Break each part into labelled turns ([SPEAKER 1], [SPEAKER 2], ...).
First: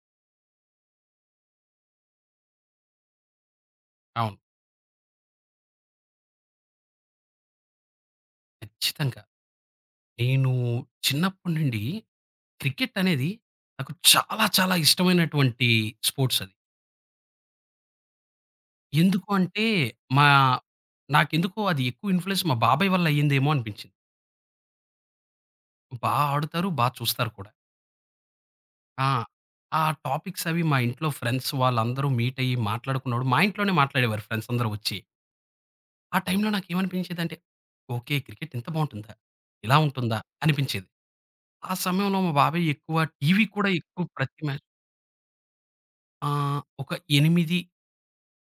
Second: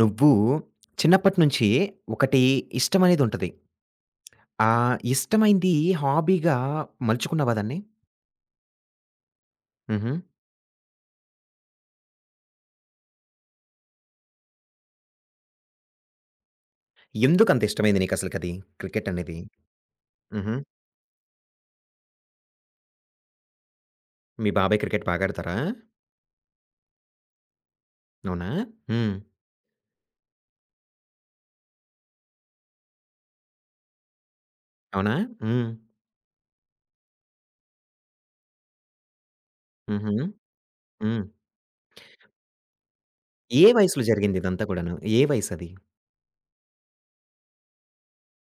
[SPEAKER 1] నువ్వు చిన్నప్పటి నుంచి ఒకటి ఇష్టమనేది ఉంటది.
[SPEAKER 2] అవును.
[SPEAKER 1] ఆ ఇష్టమైంది హాబీగా మలుచుకున్నావా దాన్ని?
[SPEAKER 2] ఖచ్చితంగా.
[SPEAKER 1] హుహు.
[SPEAKER 2] నేను చిన్నప్పటి నుండి క్రికెట్ అనేది నాకు చాలా, చాలా ఇష్టమైనటువంటి స్పోర్ట్స్ అది.
[SPEAKER 1] ఎందుకంత ఇష్టమైంది నీకసలకది? క్రికెట్
[SPEAKER 2] ఎందుకు
[SPEAKER 1] అనేది?
[SPEAKER 2] అంటే మా
[SPEAKER 1] హుహు.
[SPEAKER 2] నాకెందుకో అది ఎక్కువ ఇన్‌ఫ్లూయన్స్ మా బాబాయ్ వల్ల అయ్యిందేమో అనిపించింది.
[SPEAKER 1] మీ బాబాయ్ క్రికెట్ బాగా ఆడతారా?
[SPEAKER 2] బా ఆడుతారు, బా చూస్తారు కూడా.
[SPEAKER 1] అవునా?
[SPEAKER 2] ఆ!
[SPEAKER 1] హ్మ్.
[SPEAKER 2] ఆ టాపిక్స్ అవి మా ఇంట్లో ఫ్రెండ్స్ వాళ్ళందరూ మీట్ అయ్యి మాట్లాడుకున్నప్పుడు మా ఇంట్లోనే మాట్లాడేవారు ఫ్రెండ్స్ అందరూ వచ్చి.
[SPEAKER 1] అవునా? హ్మ్.
[SPEAKER 2] ఆ టైంలో నాకేమనిపించేదంటే, ఓకే. క్రికెట్ ఇంత బావుంటుందా? ఇలా
[SPEAKER 1] హుహు.
[SPEAKER 2] ఉంటుందా? అనిపించేది.
[SPEAKER 1] హ్మ్.
[SPEAKER 2] ఆ సమయంలో మా బాబాయ్ ఎక్కువ టీవీ
[SPEAKER 1] ఏ
[SPEAKER 2] కూడా ఎక్కువ
[SPEAKER 1] వయసులో జరిగింది ఇదంతా కూడాను? ఏ వయసది?
[SPEAKER 2] ఒక 8,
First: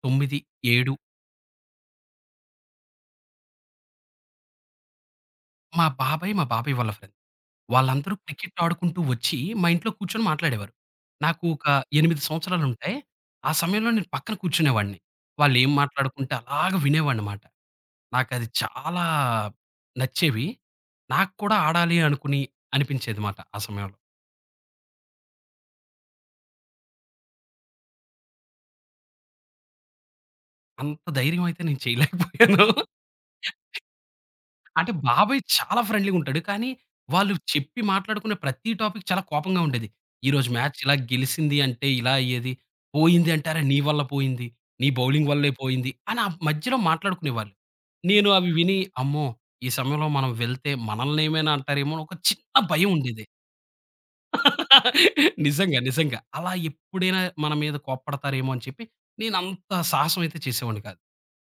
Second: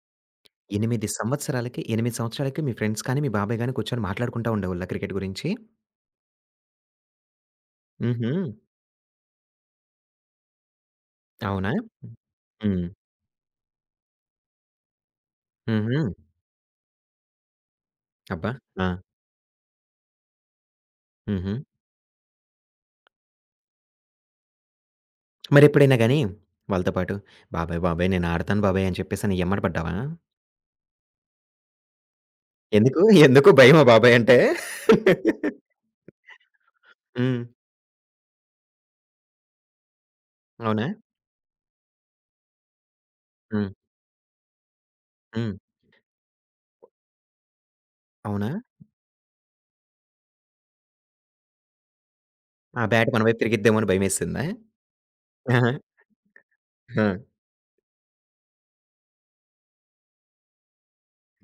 [SPEAKER 2] 9, 7
[SPEAKER 1] 8 సంవత్సరాలకి 8 సంవత్సరాలకి మీ ఫ్రెండ్స్ కానీ, మీ బాబాయ్ గాని కూర్చొని మాట్లాడుకుంటా ఉండేవాళ్ళా క్రికెట్ గురించి?
[SPEAKER 2] మా బాబాయ్ వాళ్ళ ఫ్రెండ్. వాళ్ళందరూ
[SPEAKER 1] హుహు.
[SPEAKER 2] క్రికెట్ ఆడుకుంటూ వచ్చి మా ఇంట్లో కూర్చొని మాట్లాడేవారు. నాకు ఒక
[SPEAKER 1] అవునా?
[SPEAKER 2] 8
[SPEAKER 1] హ్మ్.
[SPEAKER 2] సంవత్సరాలుంటాయి. ఆ సమయంలో నేను పక్కన కూర్చునేవాడిని. వాళ్ళేం
[SPEAKER 1] హుహు.
[SPEAKER 2] మాట్లాడుకుంటే అలాగా వినేవాడినమాట. నాకది
[SPEAKER 1] అబ్బా! ఆ!
[SPEAKER 2] చాలా నచ్చేవి. నాకు
[SPEAKER 1] హుహు.
[SPEAKER 2] కూడా ఆడాలి అనుకుని అనిపించేదిమాట ఆ సమయంలో.
[SPEAKER 1] మరెప్పుడైనా గాని వాళ్ళతో పాటు "బాబాయ్, బాబాయ్ నేను ఆడతాను బాబాయ్" అని చెప్పేసని ఎమ్మట పడ్డావా?
[SPEAKER 2] అంత ధైర్యం అయితే నేను చేయలేకపోయాను.
[SPEAKER 1] ఎందుకు? ఎందుకు భయమా బాబాయ్ అంటే?
[SPEAKER 2] అంటే బాబాయ్ చాలా ఫ్రెండ్లీగుంటాడు. కానీ, వాళ్ళు
[SPEAKER 1] హ్మ్.
[SPEAKER 2] చెప్పి మాట్లాడుకునే ప్రతి టాపిక్ చాలా కోపంగా ఉండేది. ఈరోజు మ్యాచ్
[SPEAKER 1] అవునా?
[SPEAKER 2] ఇలా గెలిసింది అంటే ఇలా అయ్యేది. పోయింది అంటే అరె!
[SPEAKER 1] హ్మ్.
[SPEAKER 2] నీ వల్ల పోయింది. నీ బౌలింగ్ వల్లే
[SPEAKER 1] హ్మ్.
[SPEAKER 2] పోయింది. అని ఆ మధ్యలో మాట్లాడుకునేవాళ్ళు. నేను
[SPEAKER 1] అవునా?
[SPEAKER 2] అవి విని అమ్మో! ఈ సమయంలో మనం వెళ్తే మనల్ని ఏమైనా అంటారేమో అని ఒక చిన్న
[SPEAKER 1] ఆ
[SPEAKER 2] భయం
[SPEAKER 1] బ్యాట్ మన
[SPEAKER 2] ఉండేది.
[SPEAKER 1] వైపు తిరిగిద్దేమో అని భయమేసిందా? ఆహా!
[SPEAKER 2] నిజంగా. నిజంగా. అలా
[SPEAKER 1] ఆ!
[SPEAKER 2] ఎప్పుడైనా మన మీద కోప్పడతారేమో అని చెప్పి నేనంత సాహసం అయితే చేసేవాడిని కాదు.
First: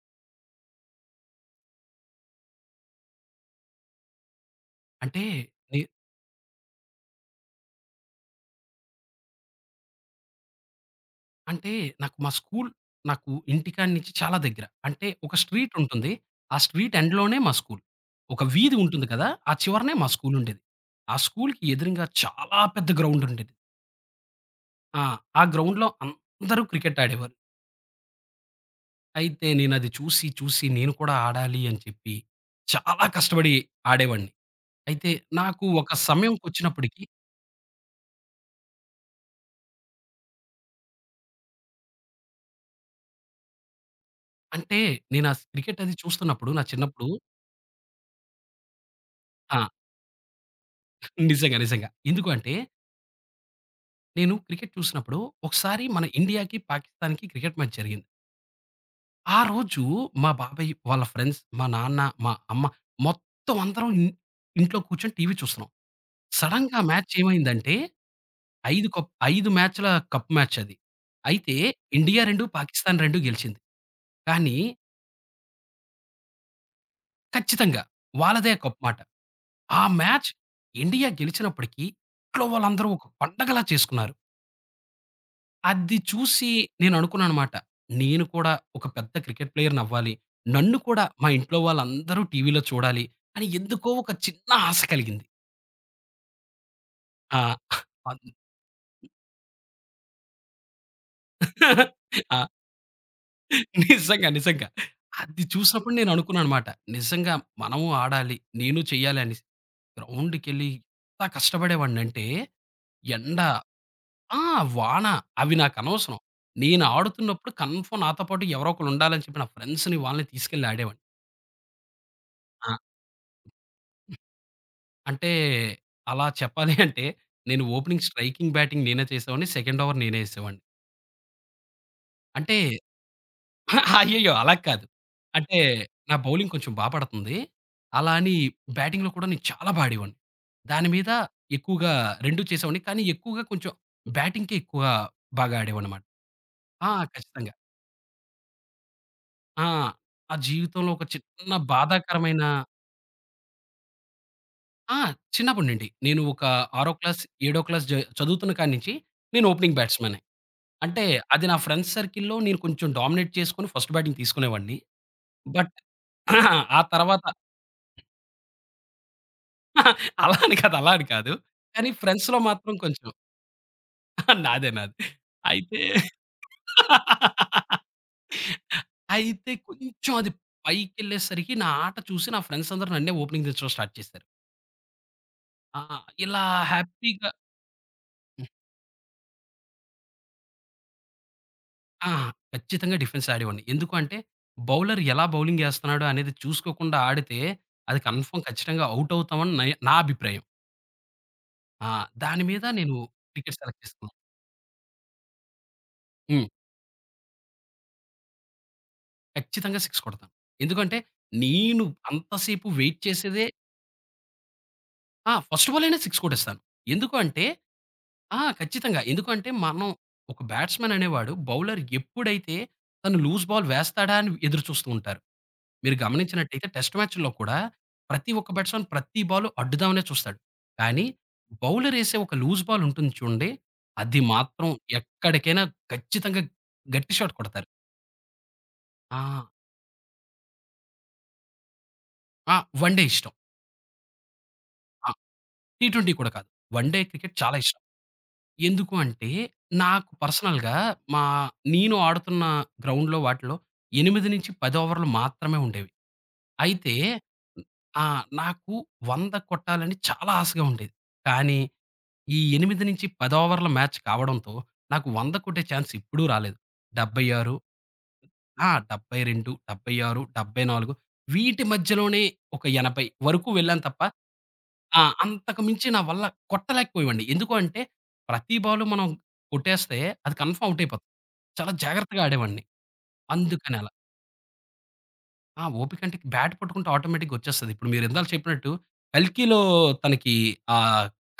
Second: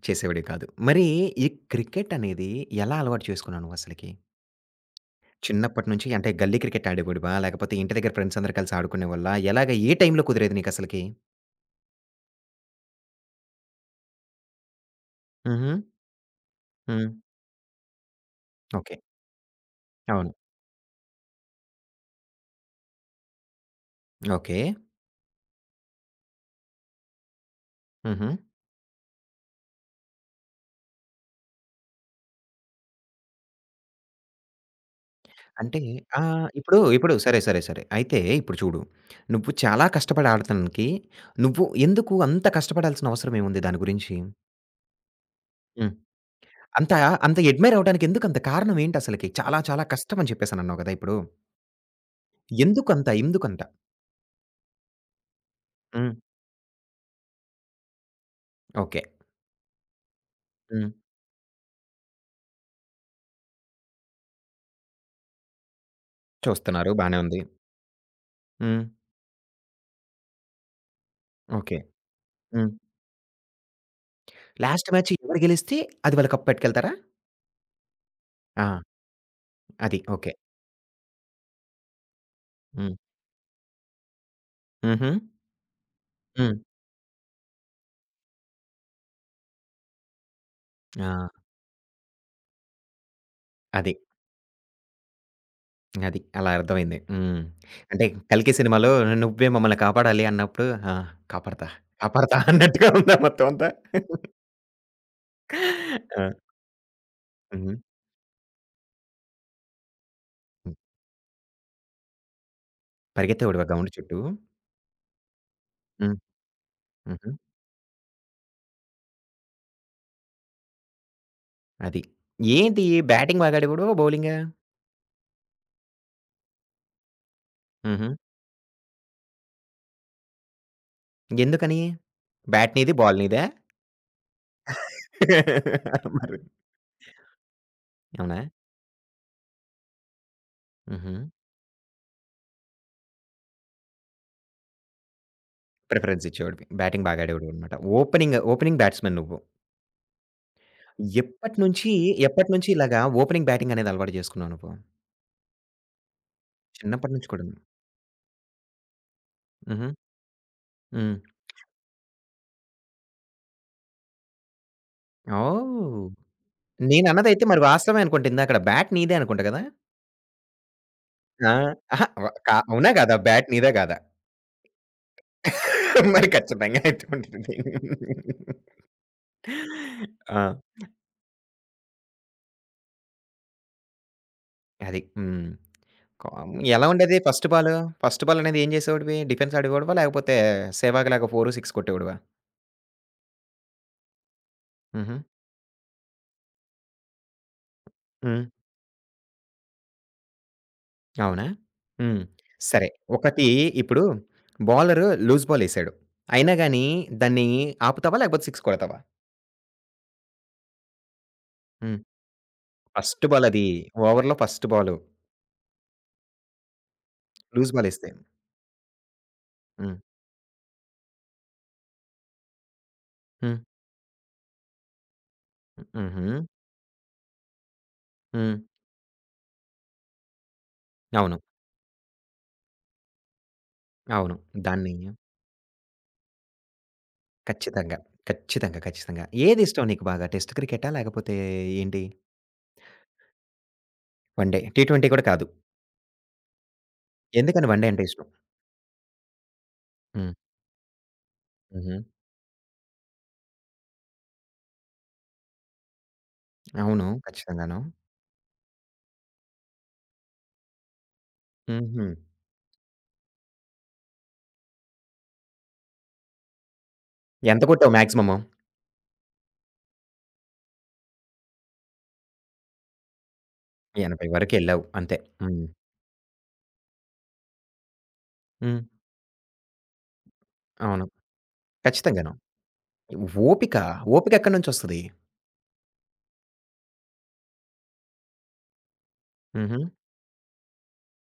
[SPEAKER 1] చేసేవాడివి కాదు. మరి ఈ క్రికెట్ అనేది ఎలా అలవాటు చేసుకున్నావు నువ్వసలకి?
[SPEAKER 2] అంటే నే
[SPEAKER 1] చిన్నప్పటి నుంచి అంటే గల్లీ క్రికెట్ ఆడేవాడివా? లేకపోతే ఇంటి దగ్గర ఫ్రెండ్స్ అందరూ కలిసి ఆడుకునేవాళ్ళా? ఎలాగ ఏ టైంలో కుదిరేది నీకసలకి?
[SPEAKER 2] అంటే నాకు మా స్కూల్ నాకు ఇంటికాడ నుంచి చాలా దగ్గర. అంటే ఒక
[SPEAKER 1] హుహు.
[SPEAKER 2] స్ట్రీట్ ఉంటుంది. ఆ స్ట్రీట్
[SPEAKER 1] హ్మ్.
[SPEAKER 2] ఎండ్‌లోనే మా స్కూల్. ఒక వీధి
[SPEAKER 1] ఓకే.
[SPEAKER 2] ఉంటుంది కదా! ఆ చివరనే మా
[SPEAKER 1] అవును.
[SPEAKER 2] స్కూల్ ఉండేది. ఆ స్కూల్‌కి ఎదురుంగా చాలా పెద్ద గ్రౌండ్ ఉండేది.
[SPEAKER 1] ఓకే.
[SPEAKER 2] ఆ! ఆ గ్రౌండ్‌లో అందరూ క్రికెట్ ఆడేవారు.
[SPEAKER 1] హుహు.
[SPEAKER 2] అయితే నేనది చూసి, చూసి నేను కూడా ఆడాలి అని చెప్పి చాలా కష్టపడి ఆడేవాడిని. అయితే నాకు
[SPEAKER 1] అంటే
[SPEAKER 2] ఒక
[SPEAKER 1] ఆ! ఇప్పుడు,
[SPEAKER 2] సమయంకొచ్చినప్పటికి
[SPEAKER 1] ఇప్పుడు సరే, సరే, సరే. అయితే ఇప్పుడు చూడు, నువ్వు చాలా కష్టపడి ఆడటానికి నువ్వు ఎందుకు అంత కష్టపడాల్సిన అవసరం ఏముంది దాని గురించి?
[SPEAKER 2] అంటే నేను ఆ క్రికెట్
[SPEAKER 1] హ్మ్.
[SPEAKER 2] అది చూస్తున్నప్పుడు నా
[SPEAKER 1] అంత
[SPEAKER 2] చిన్నప్పుడు
[SPEAKER 1] అంత అడ్మైర్ అవ్వడానికి ఎందుకంత కారణం ఏంటసలకి? చాలా
[SPEAKER 2] ఆ!
[SPEAKER 1] చాలా కష్టం అని చెప్పేసనన్నావు కదా! ఇప్పుడు.
[SPEAKER 2] నిజంగా. నిజంగా. ఎందుకు అంటే
[SPEAKER 1] ఎందుకంత?
[SPEAKER 2] నేను క్రికెట్ చూసినప్పుడు ఒకసారి మన
[SPEAKER 1] హ్మ్.
[SPEAKER 2] ఇండియాకి, పాకిస్తాన్‌కి క్రికెట్ మ్యాచ్ జరిగింది.
[SPEAKER 1] ఓకే.
[SPEAKER 2] ఆ రోజు మా బాబాయ్
[SPEAKER 1] హ్మ్.
[SPEAKER 2] వాళ్ళ ఫ్రెండ్స్, మా నాన్న, మా అమ్మ మొత్తం అందరం ఇంట్లో కూర్చొని టీవీ చూస్తున్నాం. సడెన్‌గా ఆ
[SPEAKER 1] చూస్తున్నారు.
[SPEAKER 2] మ్యాచ్
[SPEAKER 1] బానే ఉంది.
[SPEAKER 2] ఏమైందంటే
[SPEAKER 1] హ్మ్.
[SPEAKER 2] 5 మ్యాచ్‌ల కప్ మ్యాచ్ అది. అయితే
[SPEAKER 1] ఓకే.
[SPEAKER 2] ఇండియా 2,
[SPEAKER 1] హ్మ్.
[SPEAKER 2] పాకిస్తాన్ 2 గెలిచింది. కానీ
[SPEAKER 1] లాస్ట్ మ్యాచ్ ఎవరు గెలిస్తే అది వాళ్ళు కప్ పట్టుకెళ్తారా?
[SPEAKER 2] ఖచ్చితంగా వాళ్ళదే
[SPEAKER 1] ఆ!
[SPEAKER 2] కప్ మాట. ఆ
[SPEAKER 1] అది.
[SPEAKER 2] Match
[SPEAKER 1] okay.
[SPEAKER 2] ఇండియా గెలిచినప్పటికి ఇంట్లో వాళ్ళందరూ
[SPEAKER 1] హ్మ్.
[SPEAKER 2] ఒక పండగలా చేసుకున్నారు.
[SPEAKER 1] హుహు.
[SPEAKER 2] అది చూసి
[SPEAKER 1] హ్మ్.
[SPEAKER 2] నేననుకున్నాననమాట. నేను కూడా ఒక పెద్ద క్రికెట్ ప్లేయర్‌నవ్వాలి. నన్ను కూడా మా
[SPEAKER 1] ఆ!
[SPEAKER 2] ఇంట్లో వాళ్ళందరూ టీవీలో చూడాలి అని ఎందుకో
[SPEAKER 1] అది.
[SPEAKER 2] ఒక చిన్న ఆశ కలిగింది.
[SPEAKER 1] అది. అలా అర్థమైంది.
[SPEAKER 2] ఆ!
[SPEAKER 1] హ్మ్. అంటే 'కల్కి' సినిమాలో నువ్వే మమ్మల్ని కాపాడాలి అన్నప్పుడు ఆ! కాపాడతా, కాపాడతా
[SPEAKER 2] అన్ ఆ!
[SPEAKER 1] అన్నట్టుగా ఉందా మొత్తం అంతా?
[SPEAKER 2] నిజంగా. నిజంగా. అది చూసినప్పుడు
[SPEAKER 1] ఆ!
[SPEAKER 2] నేననుకున్నాననమాట. నిజంగా
[SPEAKER 1] హుహు.
[SPEAKER 2] మనము ఆడాలి. నేను చెయ్యాలి అనేసి. గ్రౌండ్‌కెళ్ళి
[SPEAKER 1] హ్మ్.
[SPEAKER 2] ఎంత కష్టపడేవాడినంటే ఎండ,
[SPEAKER 1] పరిగెత్తేవాడివా గ్రౌండ్ చుట్టూ?
[SPEAKER 2] ఆ! వాన అవి
[SPEAKER 1] హ్మ్.
[SPEAKER 2] నాకనవసరం. నేను
[SPEAKER 1] హుహు.
[SPEAKER 2] ఆడుతున్నప్పుడు కన్ఫర్మ్ నాతో పాటు ఎవరో ఒకళ్ళు ఉండాలని చెప్పి నా ఫ్రెండ్స్‌ని వాళ్ళని తీసుకెళ్ళి ఆడేవాడిని.
[SPEAKER 1] అది.
[SPEAKER 2] ఆ!
[SPEAKER 1] ఏంటి బ్యాటింగ్ బాగా ఆడేవాడు బౌలింగా?
[SPEAKER 2] అంటే అలా చెప్పాలి అంటే నేను ఓపెనింగ్
[SPEAKER 1] హుహు.
[SPEAKER 2] స్ట్రైకింగ్, బ్యాటింగ్ నేనే చేసేవాడిని. సెకండ్ ఓవర్ నేనే ఏసేవాడిని.
[SPEAKER 1] ఎందుకని?
[SPEAKER 2] అంటే
[SPEAKER 1] బ్యాట్ నీది, బాల్ నీదా?
[SPEAKER 2] అయ్యయ్యో! అలా కాదు. అంటే నా
[SPEAKER 1] మరి.
[SPEAKER 2] బౌలింగ్ కొంచెం బా పడుతుంది. అలా అని
[SPEAKER 1] అవునా?
[SPEAKER 2] బ్యాటింగ్‌లో కూడా నేను చాలా బా ఆడేవాడిని. దాని మీద
[SPEAKER 1] హుహు.
[SPEAKER 2] ఎక్కువగా 2 చేసేవాడిని. కానీ ఎక్కువగా కొంచెం బ్యాటింగ్‌కే ఎక్కువ బాగా ఆడేవాడినమాట.
[SPEAKER 1] ప్రిఫరెన్స్ ఇచ్చేవాడివి. బ్యాటింగ్ బాగా
[SPEAKER 2] ఖచ్చితంగా.
[SPEAKER 1] ఆడేవాడివన్నమాట. ఓపెనింగ్ బ్యాట్స్‌మన్ నువ్వు.
[SPEAKER 2] ఆ! ఆ జీవితంలో ఒక చిన్న
[SPEAKER 1] ఎప్పటినుంచి,
[SPEAKER 2] బాధాకరమైన
[SPEAKER 1] ఎప్పటినుంచి ఇలాగా ఓపెనింగ్ బ్యాటింగ్ అనేది అలవాటు చేసుకున్నావు నువ్వు?
[SPEAKER 2] ఆ! చిన్నప్పటి నుండి. నేను ఒక ఆరో
[SPEAKER 1] చిన్నప్పటి
[SPEAKER 2] క్లాస్,
[SPEAKER 1] నుంచి కూడాను.
[SPEAKER 2] ఏడో క్లాస్ చదువుతున్న కాడి నుంచి నేను ఓపెనింగ్
[SPEAKER 1] హుహు.
[SPEAKER 2] బ్యాట్స్‌మెన్. అంటే
[SPEAKER 1] హ్మ్.
[SPEAKER 2] అది నా ఫ్రెండ్స్ సర్కిల్‌లో నేను కొంచెం డామినేట్ చేసుకొని ఫస్ట్ బ్యాటింగ్ తీసుకునేవాడిని. బట్
[SPEAKER 1] ఓహ్!
[SPEAKER 2] ఆ తర్వాత
[SPEAKER 1] నేనన్నదైతే మరి వాస్తవమే అనుకుంట ఇందాకడ. బ్యాట్ నీదే అనుకుంట గదా!
[SPEAKER 2] అలా అని కాదు, అలా అని కాదు.
[SPEAKER 1] ఆ!
[SPEAKER 2] కానీ
[SPEAKER 1] అహా! వ
[SPEAKER 2] ఫ్రెండ్స్‌లో
[SPEAKER 1] కా
[SPEAKER 2] మాత్రం
[SPEAKER 1] అవునా
[SPEAKER 2] కొంచెం
[SPEAKER 1] కాదా? బ్యాట్ నీదా కాదా?
[SPEAKER 2] నాదే నాదే. అయితే
[SPEAKER 1] మరి ఖచ్చితంగా అయితే ఉంటుంది.
[SPEAKER 2] అయితే కొంచెం అది
[SPEAKER 1] ఆ!
[SPEAKER 2] పైకెళ్ళేసరికి నా ఆట చూసి నా ఫ్రెండ్స్ అందరూ నన్నే ఓపెనింగ్ దించడం స్టార్ట్ చేశారు.
[SPEAKER 1] అది. హ్మ్.
[SPEAKER 2] ఆ! ఇలా
[SPEAKER 1] కామ్ ఎలా ఉండేది
[SPEAKER 2] హ్యాపీగా
[SPEAKER 1] ఫస్ట్ బాలు? ఫస్ట్ బాల్ అనేది ఏం చేసేవాడివి? డిఫెన్స్ ఆడేవాడివా? లేకపోతే సెహ్వాగ్ లాగా 4, 6
[SPEAKER 2] ఆ!
[SPEAKER 1] కొట్టేవాడివా?
[SPEAKER 2] ఖచ్చితంగా డిఫెన్స్ ఆడేవాడిని. ఎందుకు అంటే, బౌలర్
[SPEAKER 1] హుహు.
[SPEAKER 2] ఎలా బౌలింగ్ ఏస్తున్నాడు అనేది చూసుకోకుండా ఆడితే, అది
[SPEAKER 1] హ్మ్.
[SPEAKER 2] కన్ఫర్మ్ ఖచ్చితంగా ఔట్ అవుతామని నా అభిప్రాయం.
[SPEAKER 1] అవునా?
[SPEAKER 2] ఆ!
[SPEAKER 1] హ్మ్.
[SPEAKER 2] దాని మీద
[SPEAKER 1] సరే.
[SPEAKER 2] నేను
[SPEAKER 1] ఒకటి
[SPEAKER 2] క్రికెట్ సెలెక్ట్
[SPEAKER 1] ఇప్పుడు
[SPEAKER 2] చేసుకున్నాను.
[SPEAKER 1] బౌలరు లూజ్ బాల్ ఎసాడు.
[SPEAKER 2] హ్మ్.
[SPEAKER 1] అయినా గాని దాన్ని ఆపుతావా? లేకపోతే 6 కొడతావా?
[SPEAKER 2] ఖచ్చితంగా 6 కొడతాను. ఎందుకంటే, నేను
[SPEAKER 1] హ్మ్.
[SPEAKER 2] అంతసేపు వెయిట్
[SPEAKER 1] ఫస్ట్
[SPEAKER 2] చేసేదే
[SPEAKER 1] బాలది. ఓవర్‌లో ఫస్ట్ బాలు.
[SPEAKER 2] ఫస్ట్ బాలేనే 6 కొట్టేస్తాను. ఎందుకు అంటే
[SPEAKER 1] లూజ్ బాలేస్తే.
[SPEAKER 2] ఖచ్చితంగా. ఎందుకంటే, మనం
[SPEAKER 1] హ్మ్.
[SPEAKER 2] ఒక బ్యాట్స్‌మన్ అనేవాడు బౌలర్ ఎప్పుడైతే తను లూజ్
[SPEAKER 1] హ్మ్.
[SPEAKER 2] బాల్ వేస్తాడా అని ఎదురు చూస్తూ ఉంటారు. మీరు
[SPEAKER 1] హుహు.
[SPEAKER 2] గమనించినట్టయితే టెస్ట్ మ్యాచ్‌ల్లో కూడా ప్రతి ఒక్క
[SPEAKER 1] హ్మ్.
[SPEAKER 2] బ్యాట్స్‌మన్ ప్రతి బాలు అడ్డుదామనే చూస్తాడు. కానీ
[SPEAKER 1] అవును.
[SPEAKER 2] బౌలర్ ఏసే ఒక లూజ్ బాల్ ఉంటుంది చూడండి. అది
[SPEAKER 1] అవును.
[SPEAKER 2] మాత్రం
[SPEAKER 1] దాన్ని
[SPEAKER 2] ఎక్కడికైనా ఖచ్చితంగా గట్టి షాట్ కొడతారు.
[SPEAKER 1] ఖచ్చితంగా. ఖచ్చితంగా.
[SPEAKER 2] ఆ!
[SPEAKER 1] ఖచ్చితంగా. ఏదిష్టం నీకు బాగా? టెస్ట్ క్రికెటా? లేకపోతే ఏంటి?
[SPEAKER 2] ఆ! వన్ డే ఇష్టం.
[SPEAKER 1] One day. టీ ట్వెంటీ
[SPEAKER 2] ఆ!
[SPEAKER 1] కూడా కాదు.
[SPEAKER 2] టీ ట్వెంటీ కూడా కాదు. వన్ డే క్రికెట్ చాలా
[SPEAKER 1] ఎందుకని
[SPEAKER 2] ఇష్టం.
[SPEAKER 1] వన్ డే అంటే ఇష్టం?
[SPEAKER 2] ఎందుకు అంటే నాకు
[SPEAKER 1] హ్మ్.
[SPEAKER 2] పర్సనల్‌గా మా నేను
[SPEAKER 1] హుహు.
[SPEAKER 2] ఆడుతున్న గ్రౌండ్‌లో వాటిలో 8-10 ఓవర్‌లు మాత్రమే ఉండేవి. అయితే
[SPEAKER 1] అవును. ఖచ్చితంగాను.
[SPEAKER 2] ఆ! నాకు 100 కొట్టాలని చాలా ఆశగా ఉండేది. కానీ
[SPEAKER 1] హుహు.
[SPEAKER 2] ఈ 8-10 ఓవర్ల మ్యాచ్ కావడంతో నాకు 100 కొట్టే ఛాన్స్ ఎప్పుడూ రాలేదు. 76
[SPEAKER 1] ఎంత కొట్టావు మాక్సిమము?
[SPEAKER 2] ఆ! 72, 76, 74 వీటి మధ్యలోనే ఒక 80 వరకు వెళ్ళాను తప్ప
[SPEAKER 1] 80 వరకెళ్ళావు. అంతే.
[SPEAKER 2] అంతకు
[SPEAKER 1] హ్మ్.
[SPEAKER 2] మించి నా వల్ల కొట్టలేకపోయేవాడిని. ఎందుకు అంటే ప్రతి
[SPEAKER 1] హ్మ్.
[SPEAKER 2] బాలు మనం కొట్టేస్తే అది కన్ఫర్మ్ ఔట్
[SPEAKER 1] అవును.
[SPEAKER 2] అయిపోతుంది. చాలా జాగ్రత్తగా
[SPEAKER 1] ఖచ్చితంగాను.
[SPEAKER 2] ఆడేవాడిని.
[SPEAKER 1] ఓపిక,
[SPEAKER 2] అందుకని అలా.
[SPEAKER 1] ఓపిక ఎక్కడి నుంచొస్తది?
[SPEAKER 2] ఓపిక అంటే బ్యాట్ పట్టుకుంటే ఆటోమేటిక్‌గా వచ్చేస్తది. ఇప్పుడు మీరు ఇందాక చెప్పినట్టు 'కల్కి'లో
[SPEAKER 1] హుహు.
[SPEAKER 2] తనకి ఆ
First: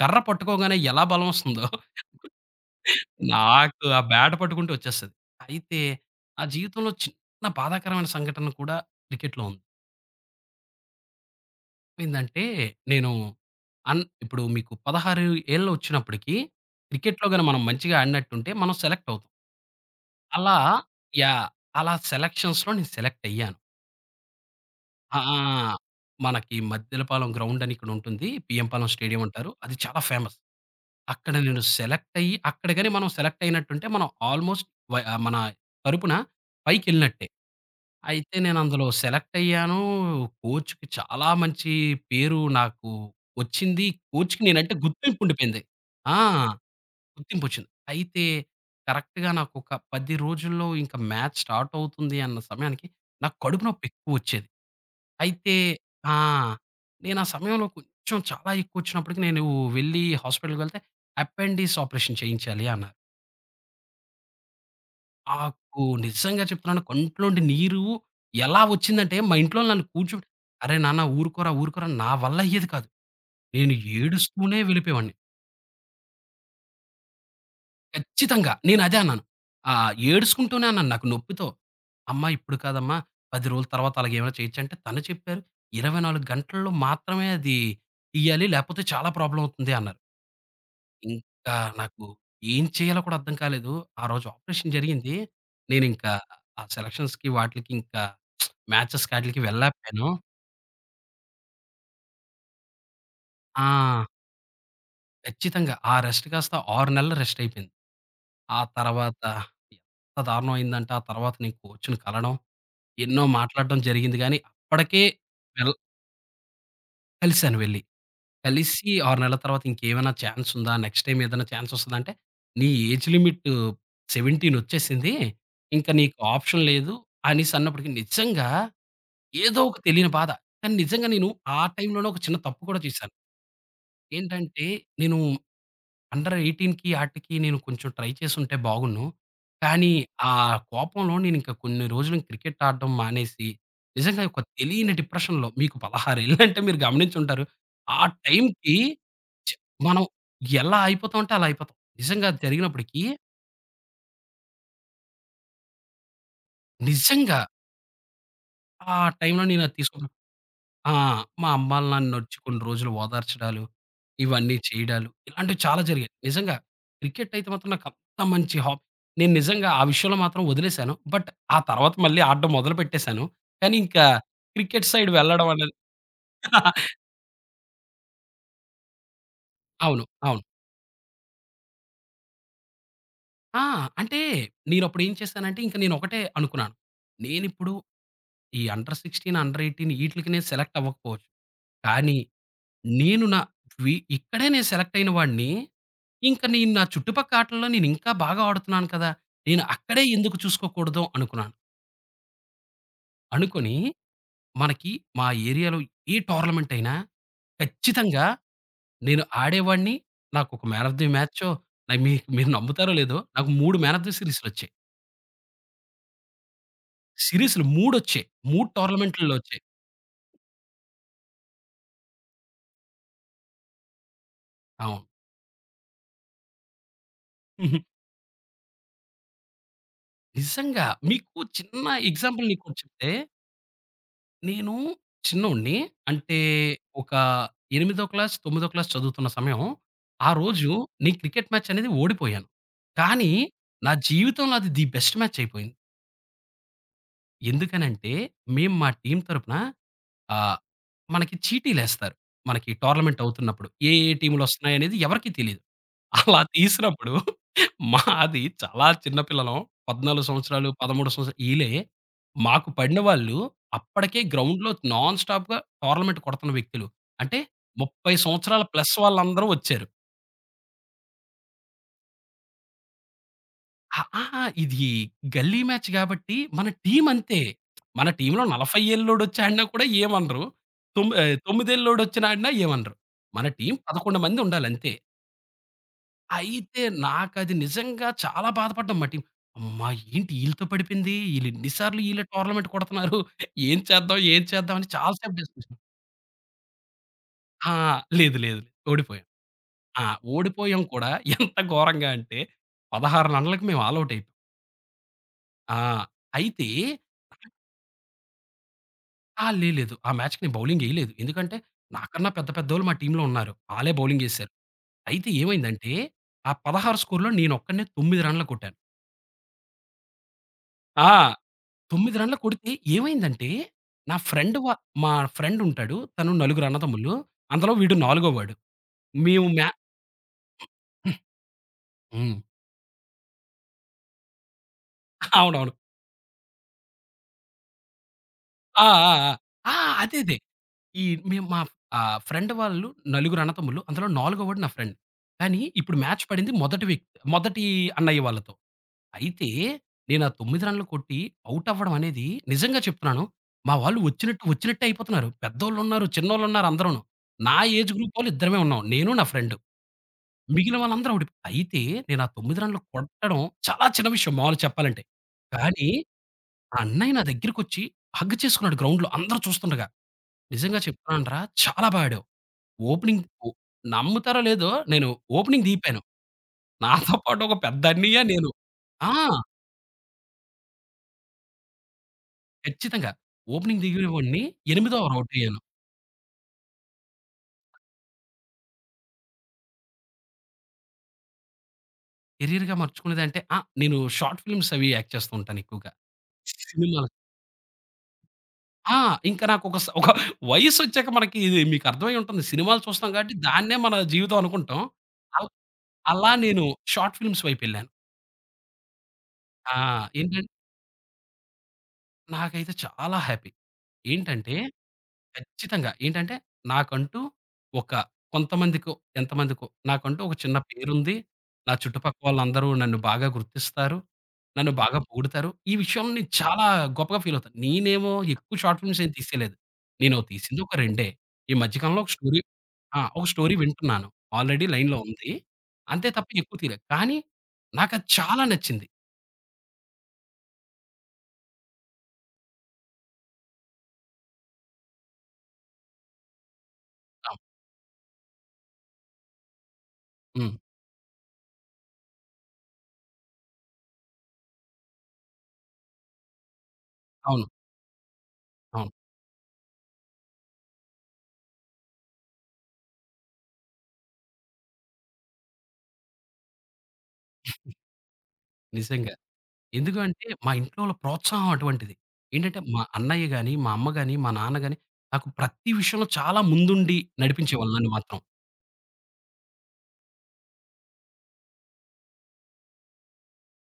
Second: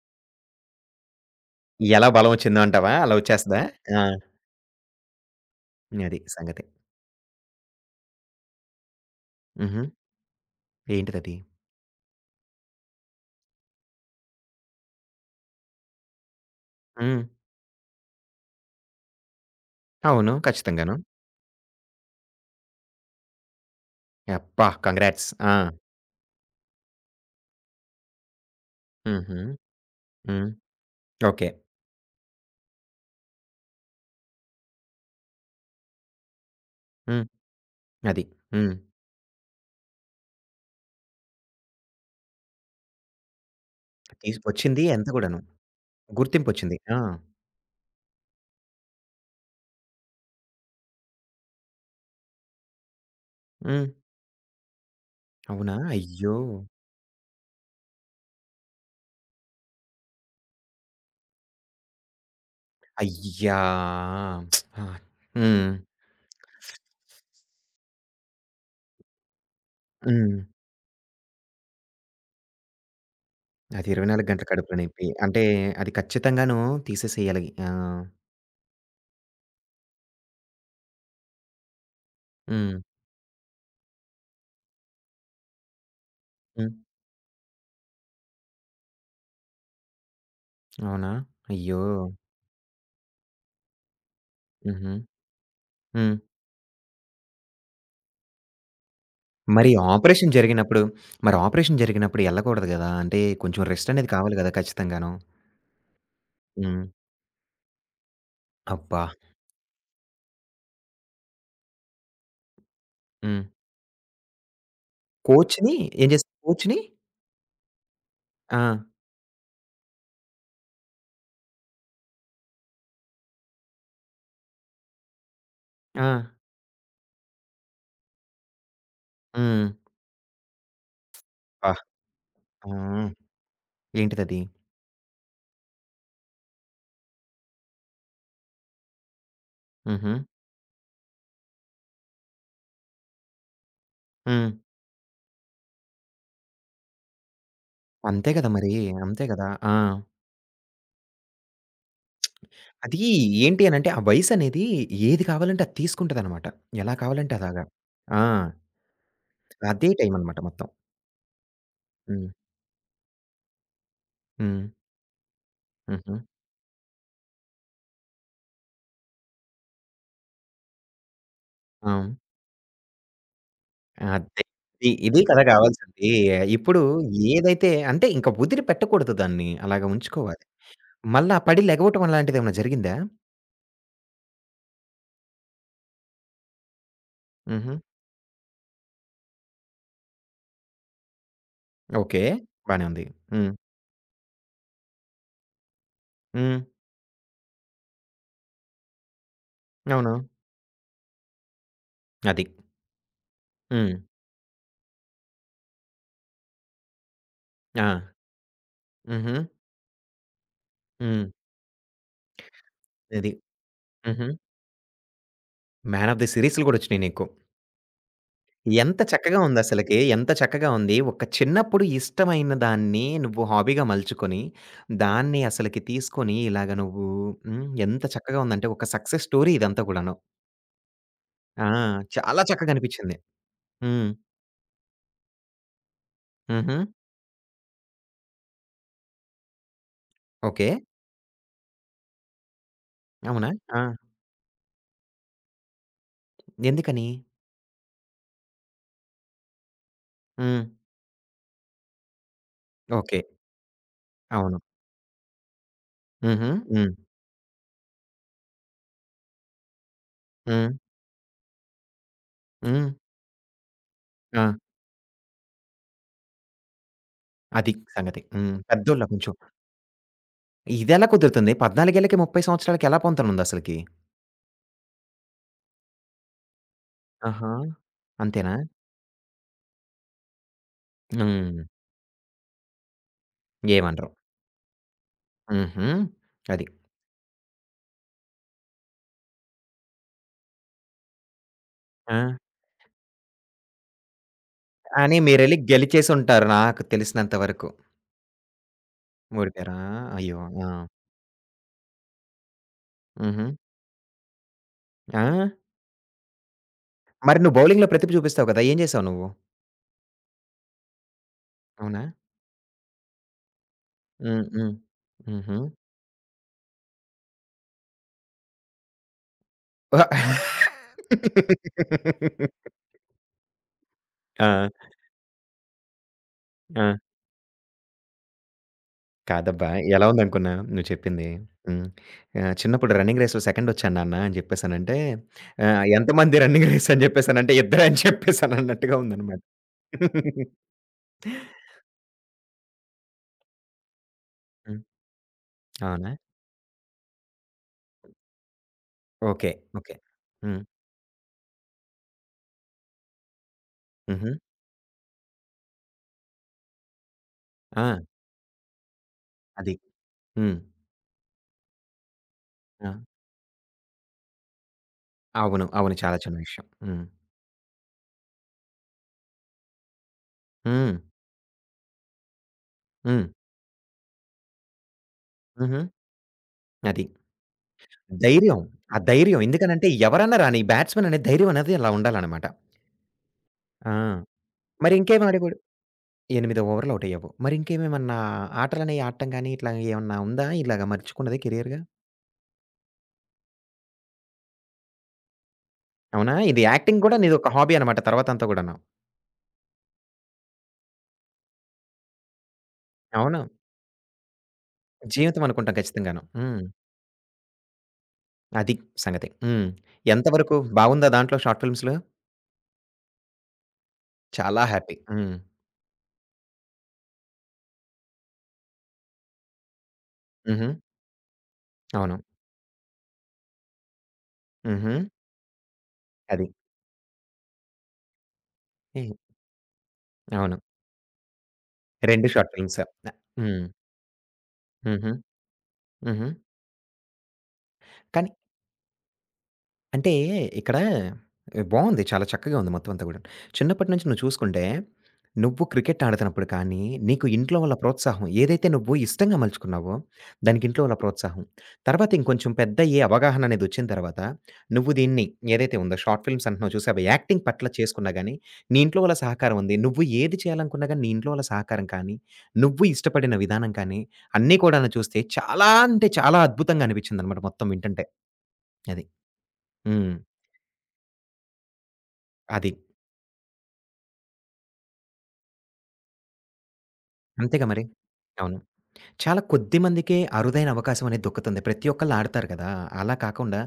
[SPEAKER 2] కర్ర పట్టుకోగానే ఎలా బలం వస్తుందో
[SPEAKER 1] ఎలా బలమొచ్చిందో అంటావా? అలా వచ్చేస్తదా?
[SPEAKER 2] నాకు
[SPEAKER 1] ఆ!
[SPEAKER 2] ఆ బ్యాట్ పట్టుకుంటే వచ్చేస్తది. అయితే
[SPEAKER 1] అది
[SPEAKER 2] నా
[SPEAKER 1] సంగతి.
[SPEAKER 2] జీవితంలో చిన్న బాధాకరమైన సంఘటన కూడా క్రికెట్‌లో ఉంది.
[SPEAKER 1] హుహు. ఏంటిదది?
[SPEAKER 2] ఏందంటే నేను అన్ ఇప్పుడు మీకు 16 ఏళ్ళు వచ్చినప్పటికి
[SPEAKER 1] హ్మ్.
[SPEAKER 2] క్రికెట్‌లో గాని మనం మంచిగా ఆడినట్టుంటే మనం సెలెక్ట్ అవుతాం.
[SPEAKER 1] అవును.
[SPEAKER 2] అలా
[SPEAKER 1] ఖచ్చితంగాను.
[SPEAKER 2] యాహ్! అలా సెలక్షన్స్‌లో నేను సెలెక్ట్ అయ్యాను.
[SPEAKER 1] అబ్బా!
[SPEAKER 2] ఆ!
[SPEAKER 1] కంగ్రాట్స్.
[SPEAKER 2] ఆ!
[SPEAKER 1] ఆ!
[SPEAKER 2] మనకి మద్దెలపాలెం గ్రౌండ్ అని ఇక్కడ ఉంటుంది. బియ్యంపాలెం స్టేడియం
[SPEAKER 1] హుహు.
[SPEAKER 2] అంటారు. అది చాలా ఫేమస్.
[SPEAKER 1] హ్మ్.
[SPEAKER 2] అక్కడ
[SPEAKER 1] ఓకే.
[SPEAKER 2] నేను సెలెక్ట్ అయ్యి అక్కడ గాని మనం సెలెక్ట్ అయినట్టుంటే మనం ఆల్మోస్ట్ మన తరపున
[SPEAKER 1] హ్మ్.
[SPEAKER 2] పైకెళ్ళినట్టే.
[SPEAKER 1] అది.
[SPEAKER 2] అయితే
[SPEAKER 1] హ్మ్.
[SPEAKER 2] నేనందులో సెలెక్ట్ అయ్యాను. కోచ్‌కి చాలా మంచి పేరు నాకు వచ్చింది.
[SPEAKER 1] తీస్
[SPEAKER 2] కోచ్‌కి నేనంటే
[SPEAKER 1] వచ్చింది ఎంత
[SPEAKER 2] గుర్తింపు
[SPEAKER 1] గూడాను.
[SPEAKER 2] ఉండిపోయింది. ఆ!
[SPEAKER 1] గుర్తింపొచ్చింది. ఆ!
[SPEAKER 2] గుర్తింపొచ్చింది. అయితే కరెక్ట్‌గా నాకొక 10 రోజుల్లో ఇంక మ్యాచ్ స్టార్ట్ అవుతుంది అన్న సమయానికి నాకు కడుపు నొప్పి
[SPEAKER 1] హ్మ్.
[SPEAKER 2] ఎక్కువొచ్చేది. అయితే
[SPEAKER 1] అవునా?
[SPEAKER 2] ఆ!
[SPEAKER 1] అయ్యో!
[SPEAKER 2] నేనా సమయంలో కొంచెం చాలా ఎక్కువొచ్చినప్పటికి నేను వెళ్ళి హాస్పిటల్‌కెళ్తే అపెండిస్ ఆపరేషన్ చేయించాలి అన్నారు.
[SPEAKER 1] అయ్యా! ఆ! హ్మ్.
[SPEAKER 2] నాకు నిజంగా చెప్తున్నాను కంట్లోండి నీరు ఎలా వచ్చిందంటే, మా ఇంట్లోళ్ళు నన్ను కూర్చో
[SPEAKER 1] హ్మ్.
[SPEAKER 2] "అరే నాన్న ఊరుకోరా, ఊరుకోరా" నా వల్ల అయ్యేది కాదు. నేను
[SPEAKER 1] అది 24 గంటల
[SPEAKER 2] ఏడుస్తూనే
[SPEAKER 1] కడుపులో నొప్పి.
[SPEAKER 2] వెళ్ళిపోయేవాడిని.
[SPEAKER 1] అంటే అది ఖచ్చితంగాను తీసేసేయాలి. ఆ!
[SPEAKER 2] ఖచ్చితంగా నేనదే అన్నాను. ఏడుసుకుంటూనే అన్నాను నాకు నొప్పితో. "అమ్మ ఇప్పుడు
[SPEAKER 1] హ్మ్.
[SPEAKER 2] కాదమ్మా, 10 రోజుల తర్వాత అలాగ ఏమైనా చేయొచ్చు" అంటే తను చెప్పారు. "24 గంటల్లో
[SPEAKER 1] హ్మ్.
[SPEAKER 2] మాత్రమే అది ఇయ్యాలి. లేకపోతే చాలా ప్రాబ్లమ్ అవుతుంది" అన్నారు.
[SPEAKER 1] అవునా?
[SPEAKER 2] ఇంకా
[SPEAKER 1] అయ్యో!
[SPEAKER 2] నాకు ఏం చేయాలో కూడా అర్థం కాలేదు. ఆ రోజు ఆపరేషన్
[SPEAKER 1] హుహు.
[SPEAKER 2] జరిగింది. నేనింకా
[SPEAKER 1] హ్మ్.
[SPEAKER 2] ఆ సెలక్షన్స్‌కి వాటిలకి ఇంకా మ్యాచెస్‌కి ఆటిలకి
[SPEAKER 1] మరి
[SPEAKER 2] వెళ్ళలేకపోయాను.
[SPEAKER 1] ఆపరేషన్ జరిగినప్పుడు మరి ఆపరేషన్ జరిగినప్పుడు ఎళ్ళకూడదు గదా! అంటే కొంచెం రెస్ట్
[SPEAKER 2] ఆ!
[SPEAKER 1] అనేది కావాలి గదా! ఖచ్చితంగాను.
[SPEAKER 2] ఖచ్చితంగా. ఆ రెస్ట్ కాస్త
[SPEAKER 1] హ్మ్.
[SPEAKER 2] 6 నెలల రెస్ట్ అయిపోయింది. ఆ
[SPEAKER 1] అబ్బా!
[SPEAKER 2] తర్వాత ఎంత దారుణం అయిందంటే ఆ తర్వాత నేను కోచ్‌ని కలడం, ఎన్నో
[SPEAKER 1] హ్మ్.
[SPEAKER 2] మాట్లాడడం జరిగింది గానీ అప్పటికే వెల్
[SPEAKER 1] కోచ్‌ని ఏం చేసారు? కోచ్‌ని
[SPEAKER 2] కలిసాను వెళ్లి.
[SPEAKER 1] ఆ!
[SPEAKER 2] కలిసి 6 నెలల తర్వాత ఇంకేమైనా ఛాన్స్ ఉందా? నెక్స్ట్ టైమ్ ఏదైనా ఛాన్స్ వస్తదా? అంటే నీ ఏజ్ లిమిట్ 17 వచ్చేసింది. ఇంక
[SPEAKER 1] ఆ!
[SPEAKER 2] నీకు ఆప్షన్ లేదు అనేసి అన్నప్పటికి నిజంగా ఏదో
[SPEAKER 1] హ్మ్.
[SPEAKER 2] ఒక తెలియని బాధ. కానీ నిజంగా నేను ఆ
[SPEAKER 1] అబ్బా!
[SPEAKER 2] టైమ్‌లోనే ఒక చిన్న తప్పు కూడా
[SPEAKER 1] హ్మ్.
[SPEAKER 2] చేశాను.
[SPEAKER 1] ఏంటిదది?
[SPEAKER 2] ఏంటంటే నేను అండర్ 18కి ఆటికి నేను కొంచెం ట్రై చేసుంటే బాగున్ను. కానీ
[SPEAKER 1] హుహు.
[SPEAKER 2] ఆ కోపంలో నేనింక కొన్ని రోజులు క్రికెట్ ఆడడం మానేసి, నిజంగా ఒక
[SPEAKER 1] హ్మ్.
[SPEAKER 2] తెలియని డిప్రెషన్‌లో మీకు 16 ఏళ్ళంటే మీరు గమనించుంటారు. ఆ
[SPEAKER 1] అంతే గదా! మరి.
[SPEAKER 2] టైంకి
[SPEAKER 1] అంతే గదా!
[SPEAKER 2] చ్
[SPEAKER 1] ఆ!
[SPEAKER 2] మనం ఎలా అయిపోతామంటే అలా అయిపోతాం. నిజంగా
[SPEAKER 1] అది
[SPEAKER 2] జరిగినప్పటికి
[SPEAKER 1] ఏంటి అనంటే ఆ వయసనేది ఏది కావాలంటే అది తీసుకుంటదనమాట. ఎలా కావాలంటే
[SPEAKER 2] నిజంగా
[SPEAKER 1] అలాగా. ఆ!
[SPEAKER 2] ఆ టైంలో నేను అది
[SPEAKER 1] అదే
[SPEAKER 2] తీసుకోక
[SPEAKER 1] టైం అనమాట మొత్తం.
[SPEAKER 2] ఆ! మా అమ్మాళ్ళు
[SPEAKER 1] హ్మ్.
[SPEAKER 2] నన్నొచ్చి కొన్ని రోజులు ఓదార్చడాలు, ఇవన్నీ
[SPEAKER 1] హ్మ్.
[SPEAKER 2] చేయడాలు, ఇలాంటివి చాలా జరిగాయి.
[SPEAKER 1] హుహు.
[SPEAKER 2] నిజంగా క్రికెటయితే మాత్రం నాకంత మంచి హాబీ. నేను నిజంగా ఆ విషయంలో మాత్రం వదిలేశాను. బట్ ఆ తర్వాత
[SPEAKER 1] ఆ!
[SPEAKER 2] మళ్ళీ ఆడడం మొదలుపెట్టేశాను. కానీ ఇంకా
[SPEAKER 1] అదే.
[SPEAKER 2] క్రికెట్
[SPEAKER 1] ఇ
[SPEAKER 2] సైడ్
[SPEAKER 1] ఇది కదా
[SPEAKER 2] వెళ్ళడం అనేది
[SPEAKER 1] కావాల్సింది. ఇప్పుడు ఏదైతే అంటే ఇంక వదిలి పెట్టకూడదు దాన్ని. అలాగ
[SPEAKER 2] అవును. అవును.
[SPEAKER 1] ఉంచుకోవాలి. మళ్ళా పడి లెగవటం అలాంటిదేమన్నా జరిగిందా?
[SPEAKER 2] ఆ! అంటే నేనప్పుడు ఏం చేశానంటే ఇంక నేనొకటే అనుకున్నాను. నేనిప్పుడు
[SPEAKER 1] హుహు.
[SPEAKER 2] ఈ అండర్ 16, అండర్ 18 ఈట్లికి నేను సెలెక్ట్ అవ్వకపోవచ్చు. కానీ
[SPEAKER 1] ఓకే. బానే ఉంది.
[SPEAKER 2] నేను నా
[SPEAKER 1] హ్మ్.
[SPEAKER 2] ఇక్కడే నేను సెలెక్ట్ అయిన వాడిని. ఇంక
[SPEAKER 1] హ్మ్.
[SPEAKER 2] నేను నా చుట్టుపక్క ఆటల్లో నేను ఇంకా బాగా ఆడుతున్నాను కదా! నేను అక్కడే
[SPEAKER 1] అవును.
[SPEAKER 2] ఎందుకు చూసుకోకూడదు అనుకున్నాను.
[SPEAKER 1] అది.
[SPEAKER 2] అనుకోని
[SPEAKER 1] హ్మ్.
[SPEAKER 2] మనకి మా ఏరియాలో ఏ టోర్నమెంట్ అయినా
[SPEAKER 1] ఆ!
[SPEAKER 2] ఖచ్చితంగా నేను
[SPEAKER 1] హుహు.
[SPEAKER 2] ఆడేవాడిని. నాకొక మ్యాన్ ఆఫ్ ది
[SPEAKER 1] హ్మ్.
[SPEAKER 2] మ్యాచో నాకు మీ మీరు నమ్ముతారో లేదో
[SPEAKER 1] అది.
[SPEAKER 2] నాకు 3 మ్యాన్ ఆఫ్ ది
[SPEAKER 1] హుహు.
[SPEAKER 2] సీరీస్‌లొచ్చాయి.
[SPEAKER 1] 'మ్యాన్ ఆఫ్ ది సీరీస్‌లు' గూడొచ్చినియి నీకు.
[SPEAKER 2] సీరీస్‌లు 3 వచ్చాయి. 3
[SPEAKER 1] ఎంత
[SPEAKER 2] టోర్నమెంట్‌ల్లో
[SPEAKER 1] చక్కగా
[SPEAKER 2] వచ్చాయి.
[SPEAKER 1] ఉందసలకి. ఎంత చక్కగా ఉంది. ఒక చిన్నప్పుడు ఇష్టమైన దాన్ని నువ్వు హాబీగా మలుచుకొని,
[SPEAKER 2] అవును.
[SPEAKER 1] దాన్ని అసలకి తీసుకొని ఇలాగ నువ్వు హ్మ్. ఎంత చక్కగా ఉందంటే ఒక సక్సెస్ స్టోరీ ఇదంతా కూడాను.
[SPEAKER 2] నిజంగా మీకు
[SPEAKER 1] ఆ!
[SPEAKER 2] చిన్న
[SPEAKER 1] చాలా
[SPEAKER 2] ఎగ్జాంపుల్
[SPEAKER 1] చక్కగా
[SPEAKER 2] నీకోటి చెప్తే
[SPEAKER 1] అనిపిచ్చింది. హ్మ్.
[SPEAKER 2] నేను చిన్నోడిని. అంటే
[SPEAKER 1] హుహు.
[SPEAKER 2] ఒక 8 క్లాస్, 9 క్లాస్ చదువుతున్న సమయం. ఆ రోజు
[SPEAKER 1] ఓకే.
[SPEAKER 2] నేను క్రికెట్ మ్యాచ్ అనేది ఓడిపోయాను. కానీ
[SPEAKER 1] అవునా? ఆ!
[SPEAKER 2] నా జీవితంలో అది ది బెస్ట్ మ్యాచ్ అయిపోయింది.
[SPEAKER 1] ఎందుకని?
[SPEAKER 2] ఎందుకనంటే మేము మా టీమ్ తరపున ఆహ్,
[SPEAKER 1] హ్మ్.
[SPEAKER 2] మనకి చీటీలేస్తారు. మనకి
[SPEAKER 1] ఓకే.
[SPEAKER 2] టోర్నమెంట్ అవుతున్నప్పుడు. ఏ ఏ
[SPEAKER 1] అవును.
[SPEAKER 2] టీమ్‌లొస్తున్నాయనేది ఎవరికీ తెలీదు. అలా
[SPEAKER 1] హుహు. హ్మ్.
[SPEAKER 2] తీసినప్పుడు మాది చాలా చిన్న పిల్లలం. 14 సంవత్సరాలు,
[SPEAKER 1] హ్మ్.
[SPEAKER 2] 13 సంవత్సరాలు ఈలే. మాకు
[SPEAKER 1] హ్మ్.
[SPEAKER 2] పడిన వాళ్ళు అప్పటికే
[SPEAKER 1] ఆ!
[SPEAKER 2] గ్రౌండ్‌లో నాన్ స్టాప్‌గా టోర్నమెంట్ కొడుతున్న వ్యక్తులు. అంటే
[SPEAKER 1] అది
[SPEAKER 2] 30
[SPEAKER 1] సంగతి. హ్మ్.
[SPEAKER 2] సంవత్సరాల ప్లస్
[SPEAKER 1] పెద్దోళ్ళా కొంచెం.
[SPEAKER 2] వాళ్ళందరూ వచ్చారు.
[SPEAKER 1] ఇదెలా కుదురుతుంది? 14 ఏళ్ళకి 30 సంవత్సరాలకి ఎలా పొంతనుందసలకి?
[SPEAKER 2] అ ఆహా! ఇది గల్లీ మ్యాచ్ కాబట్టి మన టీమ్ అంతే.
[SPEAKER 1] ఆహా!
[SPEAKER 2] మన టీమ్‌లో
[SPEAKER 1] అంతేనా?
[SPEAKER 2] 40 ఏళ్లోడొచ్చి ఆడినా కూడా ఏమనరు.
[SPEAKER 1] హ్మ్.
[SPEAKER 2] 9 ఏళ్లోడొచ్చిన ఆడినా ఏమనరు. మన టీమ్
[SPEAKER 1] ఏమనరు.
[SPEAKER 2] 11 మంది ఉండాలి అంతే.
[SPEAKER 1] హుహు. అది.
[SPEAKER 2] అయితే నాకది నిజంగా చాలా బాధపడ్డాం మా టీమ్. అమ్మా! ఏంటి ఈళ్ళతో పడిపోయింది. ఈళ్ళు ఎన్ని సార్లు ఈళ్ళే
[SPEAKER 1] ఆ!
[SPEAKER 2] టోర్నమెంట్ కొడుతున్నారు. ఏం చేద్దాం, ఏం చేద్దాం అని చాలా
[SPEAKER 1] అని
[SPEAKER 2] సేపు
[SPEAKER 1] మీరెళ్లి
[SPEAKER 2] డిస్కషన్.
[SPEAKER 1] గెలిచేసుంటారు నాకు తెలిసినంత వరకు.
[SPEAKER 2] ఆ! లేదు, లేదు. లేదు, ఓడిపోయాం.
[SPEAKER 1] ఓడిపోయారా?
[SPEAKER 2] ఆ!
[SPEAKER 1] అయ్యో! ఆ!
[SPEAKER 2] ఓడిపోయాం కూడా ఎంత ఘోరంగా అంటే 16
[SPEAKER 1] హుహు.
[SPEAKER 2] రన్‌లకి మేము ఆల్ ఔట్ అయిపోయాం.
[SPEAKER 1] ఆ!
[SPEAKER 2] ఆ! అయితే
[SPEAKER 1] మరి నువ్వు బౌలింగ్‌లో ప్రతిభ చూపిస్తావు కదా! ఏం చేసావు నువ్వు?
[SPEAKER 2] ఆళ్ళేయలేదు. ఆ మ్యాచ్‌కి నేను బౌలింగ్ ఎయలేదు. ఎందుకంటే
[SPEAKER 1] అవునా?
[SPEAKER 2] నాకన్నా పెద్ద పెద్దోళ్ళు మా టీమ్‌లో ఉన్నారు. ఆళ్ళే బౌలింగ్
[SPEAKER 1] హ్మ్.
[SPEAKER 2] ఎసారు.
[SPEAKER 1] హ్మ్.
[SPEAKER 2] అయితే
[SPEAKER 1] హుహు.
[SPEAKER 2] ఏమైందంటే ఆ 16 స్కోర్‌లో నేనొక్కడినే 9 రన్‌లు కొట్టాను.
[SPEAKER 1] ఓహ్!
[SPEAKER 2] ఆ! 9 రన్‌లకు కొడితే ఏమైందంటే, నా ఫ్రెండ్
[SPEAKER 1] ఆ!
[SPEAKER 2] వా మా ఫ్రెండ్ ఉంటాడు. తను నలుగురు
[SPEAKER 1] ఆ!
[SPEAKER 2] అన్నదమ్ములు. అందులో వీడు నాలుగోవాడు. మేము మ్యా
[SPEAKER 1] కాదబ్బా! ఎలా ఉందనుకున్నా నువ్వు చెప్పింది? హ్మ్.
[SPEAKER 2] హ్మ్.
[SPEAKER 1] ఆహ్, చిన్నప్పుడు రన్నింగ్ రేస్‌లో సెకండొచ్చాను నాన్న అని చెప్పేసనంటే,
[SPEAKER 2] అవునవును.
[SPEAKER 1] ఆహ్, ఎంతమంది రన్నింగ్ రేస్ అని చెప్పేసనంటే, ఇద్దరే అని
[SPEAKER 2] ఆ!
[SPEAKER 1] చెప్పేసనన్నట్టుగా
[SPEAKER 2] ఆ! ఆ!
[SPEAKER 1] ఉందన్నమాట.
[SPEAKER 2] ఆ! అదే అదే. ఈ మేము మా ఆహ్, ఫ్రెండ్ వాళ్ళు నలుగురు అన్నదమ్ములు. అందులో నాలుగోవాడు నా
[SPEAKER 1] హ్మ్.
[SPEAKER 2] ఫ్రెండ్. కానీ ఇప్పుడు
[SPEAKER 1] అవునా?
[SPEAKER 2] మ్యాచ్ పడింది మొదటి వ్యక్తి మొదటి అన్నయ్య వాళ్ళతో. అయితే
[SPEAKER 1] ఓకే. ఓకే.
[SPEAKER 2] నేను ఆ
[SPEAKER 1] హ్మ్.
[SPEAKER 2] 9 రన్‌లు కొట్టి ఔట్ అవ్వడం అనేది నిజంగా చెప్తున్నాను. మా వాళ్ళు
[SPEAKER 1] హుహు.
[SPEAKER 2] వచ్చినట్టు వచ్చినట్టే అయిపోతున్నారు. పెద్దోళ్ళున్నారు, చిన్నోళ్ళున్నారు అందరూను. నా ఏజ్
[SPEAKER 1] ఆ!
[SPEAKER 2] గ్రూప్ వాళ్ళు ఇద్దరమే ఉన్నాం. నేను నా ఫ్రెండ్.
[SPEAKER 1] అది. హ్మ్.
[SPEAKER 2] మిగిలిన వాళ్ళందరూ ఒకటి. అయితే నేను ఆ 9 రన్‌లు
[SPEAKER 1] ఆ!
[SPEAKER 2] కొట్టడం చాలా చిన్న విషయం మామూలుగా చెప్పాలంటే.
[SPEAKER 1] అవును.
[SPEAKER 2] కానీ
[SPEAKER 1] అవును. చాలా చిన్న విషయం.
[SPEAKER 2] ఆ
[SPEAKER 1] హ్మ్.
[SPEAKER 2] అన్నయ్య నా దగ్గరికొచ్చి హగ్ చేసుకున్నాడు గ్రౌండ్‌లో అందరూ చూస్తుండగా. నిజంగా
[SPEAKER 1] హ్మ్.
[SPEAKER 2] చెప్తున్నానురా చాలా బా ఆడావు. ఓపెనింగ్
[SPEAKER 1] హ్మ్.
[SPEAKER 2] ఒ నమ్ముతారో లేదో నేను ఓపెనింగ్
[SPEAKER 1] హుహు.
[SPEAKER 2] దిగిపోయాను.
[SPEAKER 1] అది.
[SPEAKER 2] నాతో పాటు ఒక పెద్ద అన్నయ్య నేను.
[SPEAKER 1] ధైర్యం. ఆ
[SPEAKER 2] ఆ!
[SPEAKER 1] ధైర్యం. ఎందుకనంటే ఎవరన్నా రాని బ్యాట్స్‌మన్ అనే ధైర్యం అనేది అలా ఉండాలనమాట.
[SPEAKER 2] ఖచ్చితంగా. ఓపెనింగ్
[SPEAKER 1] ఆ!
[SPEAKER 2] దిగినవాడిని.
[SPEAKER 1] మరి
[SPEAKER 2] 8వ
[SPEAKER 1] ఇంకేమి అడిగాడు?
[SPEAKER 2] రౌండయ్యాను.
[SPEAKER 1] 8 ఓవర్‌లు ఔట్ అయ్యావు. మరి ఇంకేమేమన్నా ఆటలనేయి ఆడటం గాని, ఇట్లా ఏమన్నా ఉందా? ఇలాగ మలుచుకున్నది కెరియర్‌గా?
[SPEAKER 2] కెరియర్‌గా మలుచుకునేదంటే నేను షార్ట్ ఫిల్మ్స్ అవి యాక్ట్ చేస్తూ ఉంటాను ఎక్కువగా.
[SPEAKER 1] అవునా? ఇది యాక్టింగ్
[SPEAKER 2] సినిమాల
[SPEAKER 1] గూడా నీదొక హాబీ అనమాట తర్వాతంతా గూడాను.
[SPEAKER 2] ఆ! ఇంకా నాకొక స ఒక వయసొచ్చాక మనకి ఇది మీకర్థమై ఉంటుంది. సినిమాలు చూస్తాం కాబట్టి
[SPEAKER 1] అవును.
[SPEAKER 2] దాన్నే మన జీవితం అనుకుంటాం.
[SPEAKER 1] జీవితం
[SPEAKER 2] అల్
[SPEAKER 1] అనుకుంటాం ఖచ్చితంగాను.
[SPEAKER 2] అలా
[SPEAKER 1] హ్మ్.
[SPEAKER 2] నేను షార్ట్ ఫిల్మ్స్ వైపెళ్ళాను.
[SPEAKER 1] అది సంగతి. హ్మ్.
[SPEAKER 2] ఆ!
[SPEAKER 1] ఎంత
[SPEAKER 2] ఏంటంటే
[SPEAKER 1] వరకు బావుందా దాంట్లో షార్ట్ ఫిల్మ్స్‌లో?
[SPEAKER 2] నాకైతే చాలా హ్యాపీ. ఏంటంటే
[SPEAKER 1] చాలా హ్యాపీ. హ్మ్.
[SPEAKER 2] ఖచ్చితంగా ఏంటంటే నాకంటూ ఒక కొంతమందికో, ఎంతమందికో నాకంటూ ఒక చిన్న
[SPEAKER 1] హుహు.
[SPEAKER 2] పేరుంది. నా
[SPEAKER 1] అవును.
[SPEAKER 2] చుట్టుపక్కల వాళ్ళందరూ నన్ను బాగా గుర్తిస్తారు. నన్ను
[SPEAKER 1] హుహు.
[SPEAKER 2] బాగా పొగుడుతారు. ఈ విషయంలో నేను
[SPEAKER 1] అది.
[SPEAKER 2] చాలా గొప్పగా ఫీలవుతాను. నేనేమో ఎక్కువ షార్ట్ ఫిల్మ్స్ ఏం తీసేయలేదు. నేను
[SPEAKER 1] అవును.
[SPEAKER 2] తీసింది ఒక రెండే. ఈ మధ్య కాలంలో ఒక
[SPEAKER 1] 2
[SPEAKER 2] స్టోరీ
[SPEAKER 1] షార్ట్ ఫిల్మ్స్.
[SPEAKER 2] ఒక స్టోరీ
[SPEAKER 1] హ్మ్.
[SPEAKER 2] వింటున్నాను. ఆల్రెడీ లైన్‌లో హ్మ్.
[SPEAKER 1] హుహు.
[SPEAKER 2] ఉంది. అంతే
[SPEAKER 1] హుహు.
[SPEAKER 2] తప్ప ఎక్కువ తీయలేదు. కానీ నాకది
[SPEAKER 1] కానీ
[SPEAKER 2] చాలా నచ్చింది.
[SPEAKER 1] అంటే ఇక్కడ బావుంది. చాలా చక్కగా ఉంది మొత్తం అంతా గూడాను. చిన్నప్పటి నుంచి నువ్వు చూసుకుంటే, నువ్వు క్రికెట్ ఆడుతున్నప్పుడు కానీ, నీకు
[SPEAKER 2] అవ్
[SPEAKER 1] ఇంట్లో వాళ్ళ ప్రోత్సాహం ఏదైతే నువ్వు ఇష్టంగా మలుచుకున్నావో,
[SPEAKER 2] హ్మ్.
[SPEAKER 1] దానికి ఇంట్లో వాళ్ళ ప్రోత్సాహం. తర్వాత ఇంకొంచెం పెద్ద అయ్యి అవగాహన అనేదొచ్చిన తర్వాత, నువ్వు దీన్ని ఏదైతే ఉందో షార్ట్ ఫిల్మ్స్ అంటున్నావు చూసావా? యాక్టింగ్
[SPEAKER 2] అవును.
[SPEAKER 1] పట్ల చేసుకున్నా గానీ, నీ
[SPEAKER 2] అవును.
[SPEAKER 1] ఇంట్లో వాళ్ళ సహకారం ఉంది. నువ్వు ఏది చేయాలనుకున్నా గానీ, నీ ఇంట్లో వాళ్ళ సహకారం కానీ, నువ్వు ఇష్టపడిన విధానం కానీ, అన్నీ కూడాను చూస్తే చాలా అంటే చాలా అద్భుతంగా అనిపిచ్చిందనమాట మొత్తం వింటంటే. అది.
[SPEAKER 2] నిజంగా. ఎందుకు
[SPEAKER 1] హ్మ్.
[SPEAKER 2] అంటే మా ఇంట్లో వాళ్ళ ప్రోత్సాహం అటువంటిది. ఏంటంటే
[SPEAKER 1] అది.
[SPEAKER 2] మా అన్నయ్య గాని, మా అమ్మ గాని, మా నాన్న గాని నాకు ప్రతి విషయంలో చాలా ముందుండి
[SPEAKER 1] అంతేగా
[SPEAKER 2] నడిపించేవాళ్ళు
[SPEAKER 1] మరి.
[SPEAKER 2] నన్ను మాత్రం.
[SPEAKER 1] అవును. చాలా కొద్ది మందికే అరుదైన అవకాశం అనేది దొక్కుతుంది. ప్రతి ఒక్కళ్ళు ఆడతారు కదా! అలా కాకుండా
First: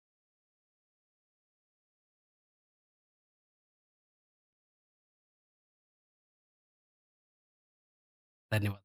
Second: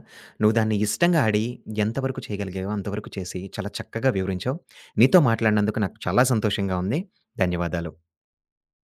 [SPEAKER 1] నువ్వు దాన్ని ఇష్టంగా ఆడి ఎంతవరకు చేయగలిగావో అంతవరకు చేసి చాలా చక్కగా వివరించావు. నీతో మాట్లాడినందుకు నాకు చాలా సంతోషంగా ఉంది. ధన్యవాదాలు.
[SPEAKER 2] ధన్యవాదాలు.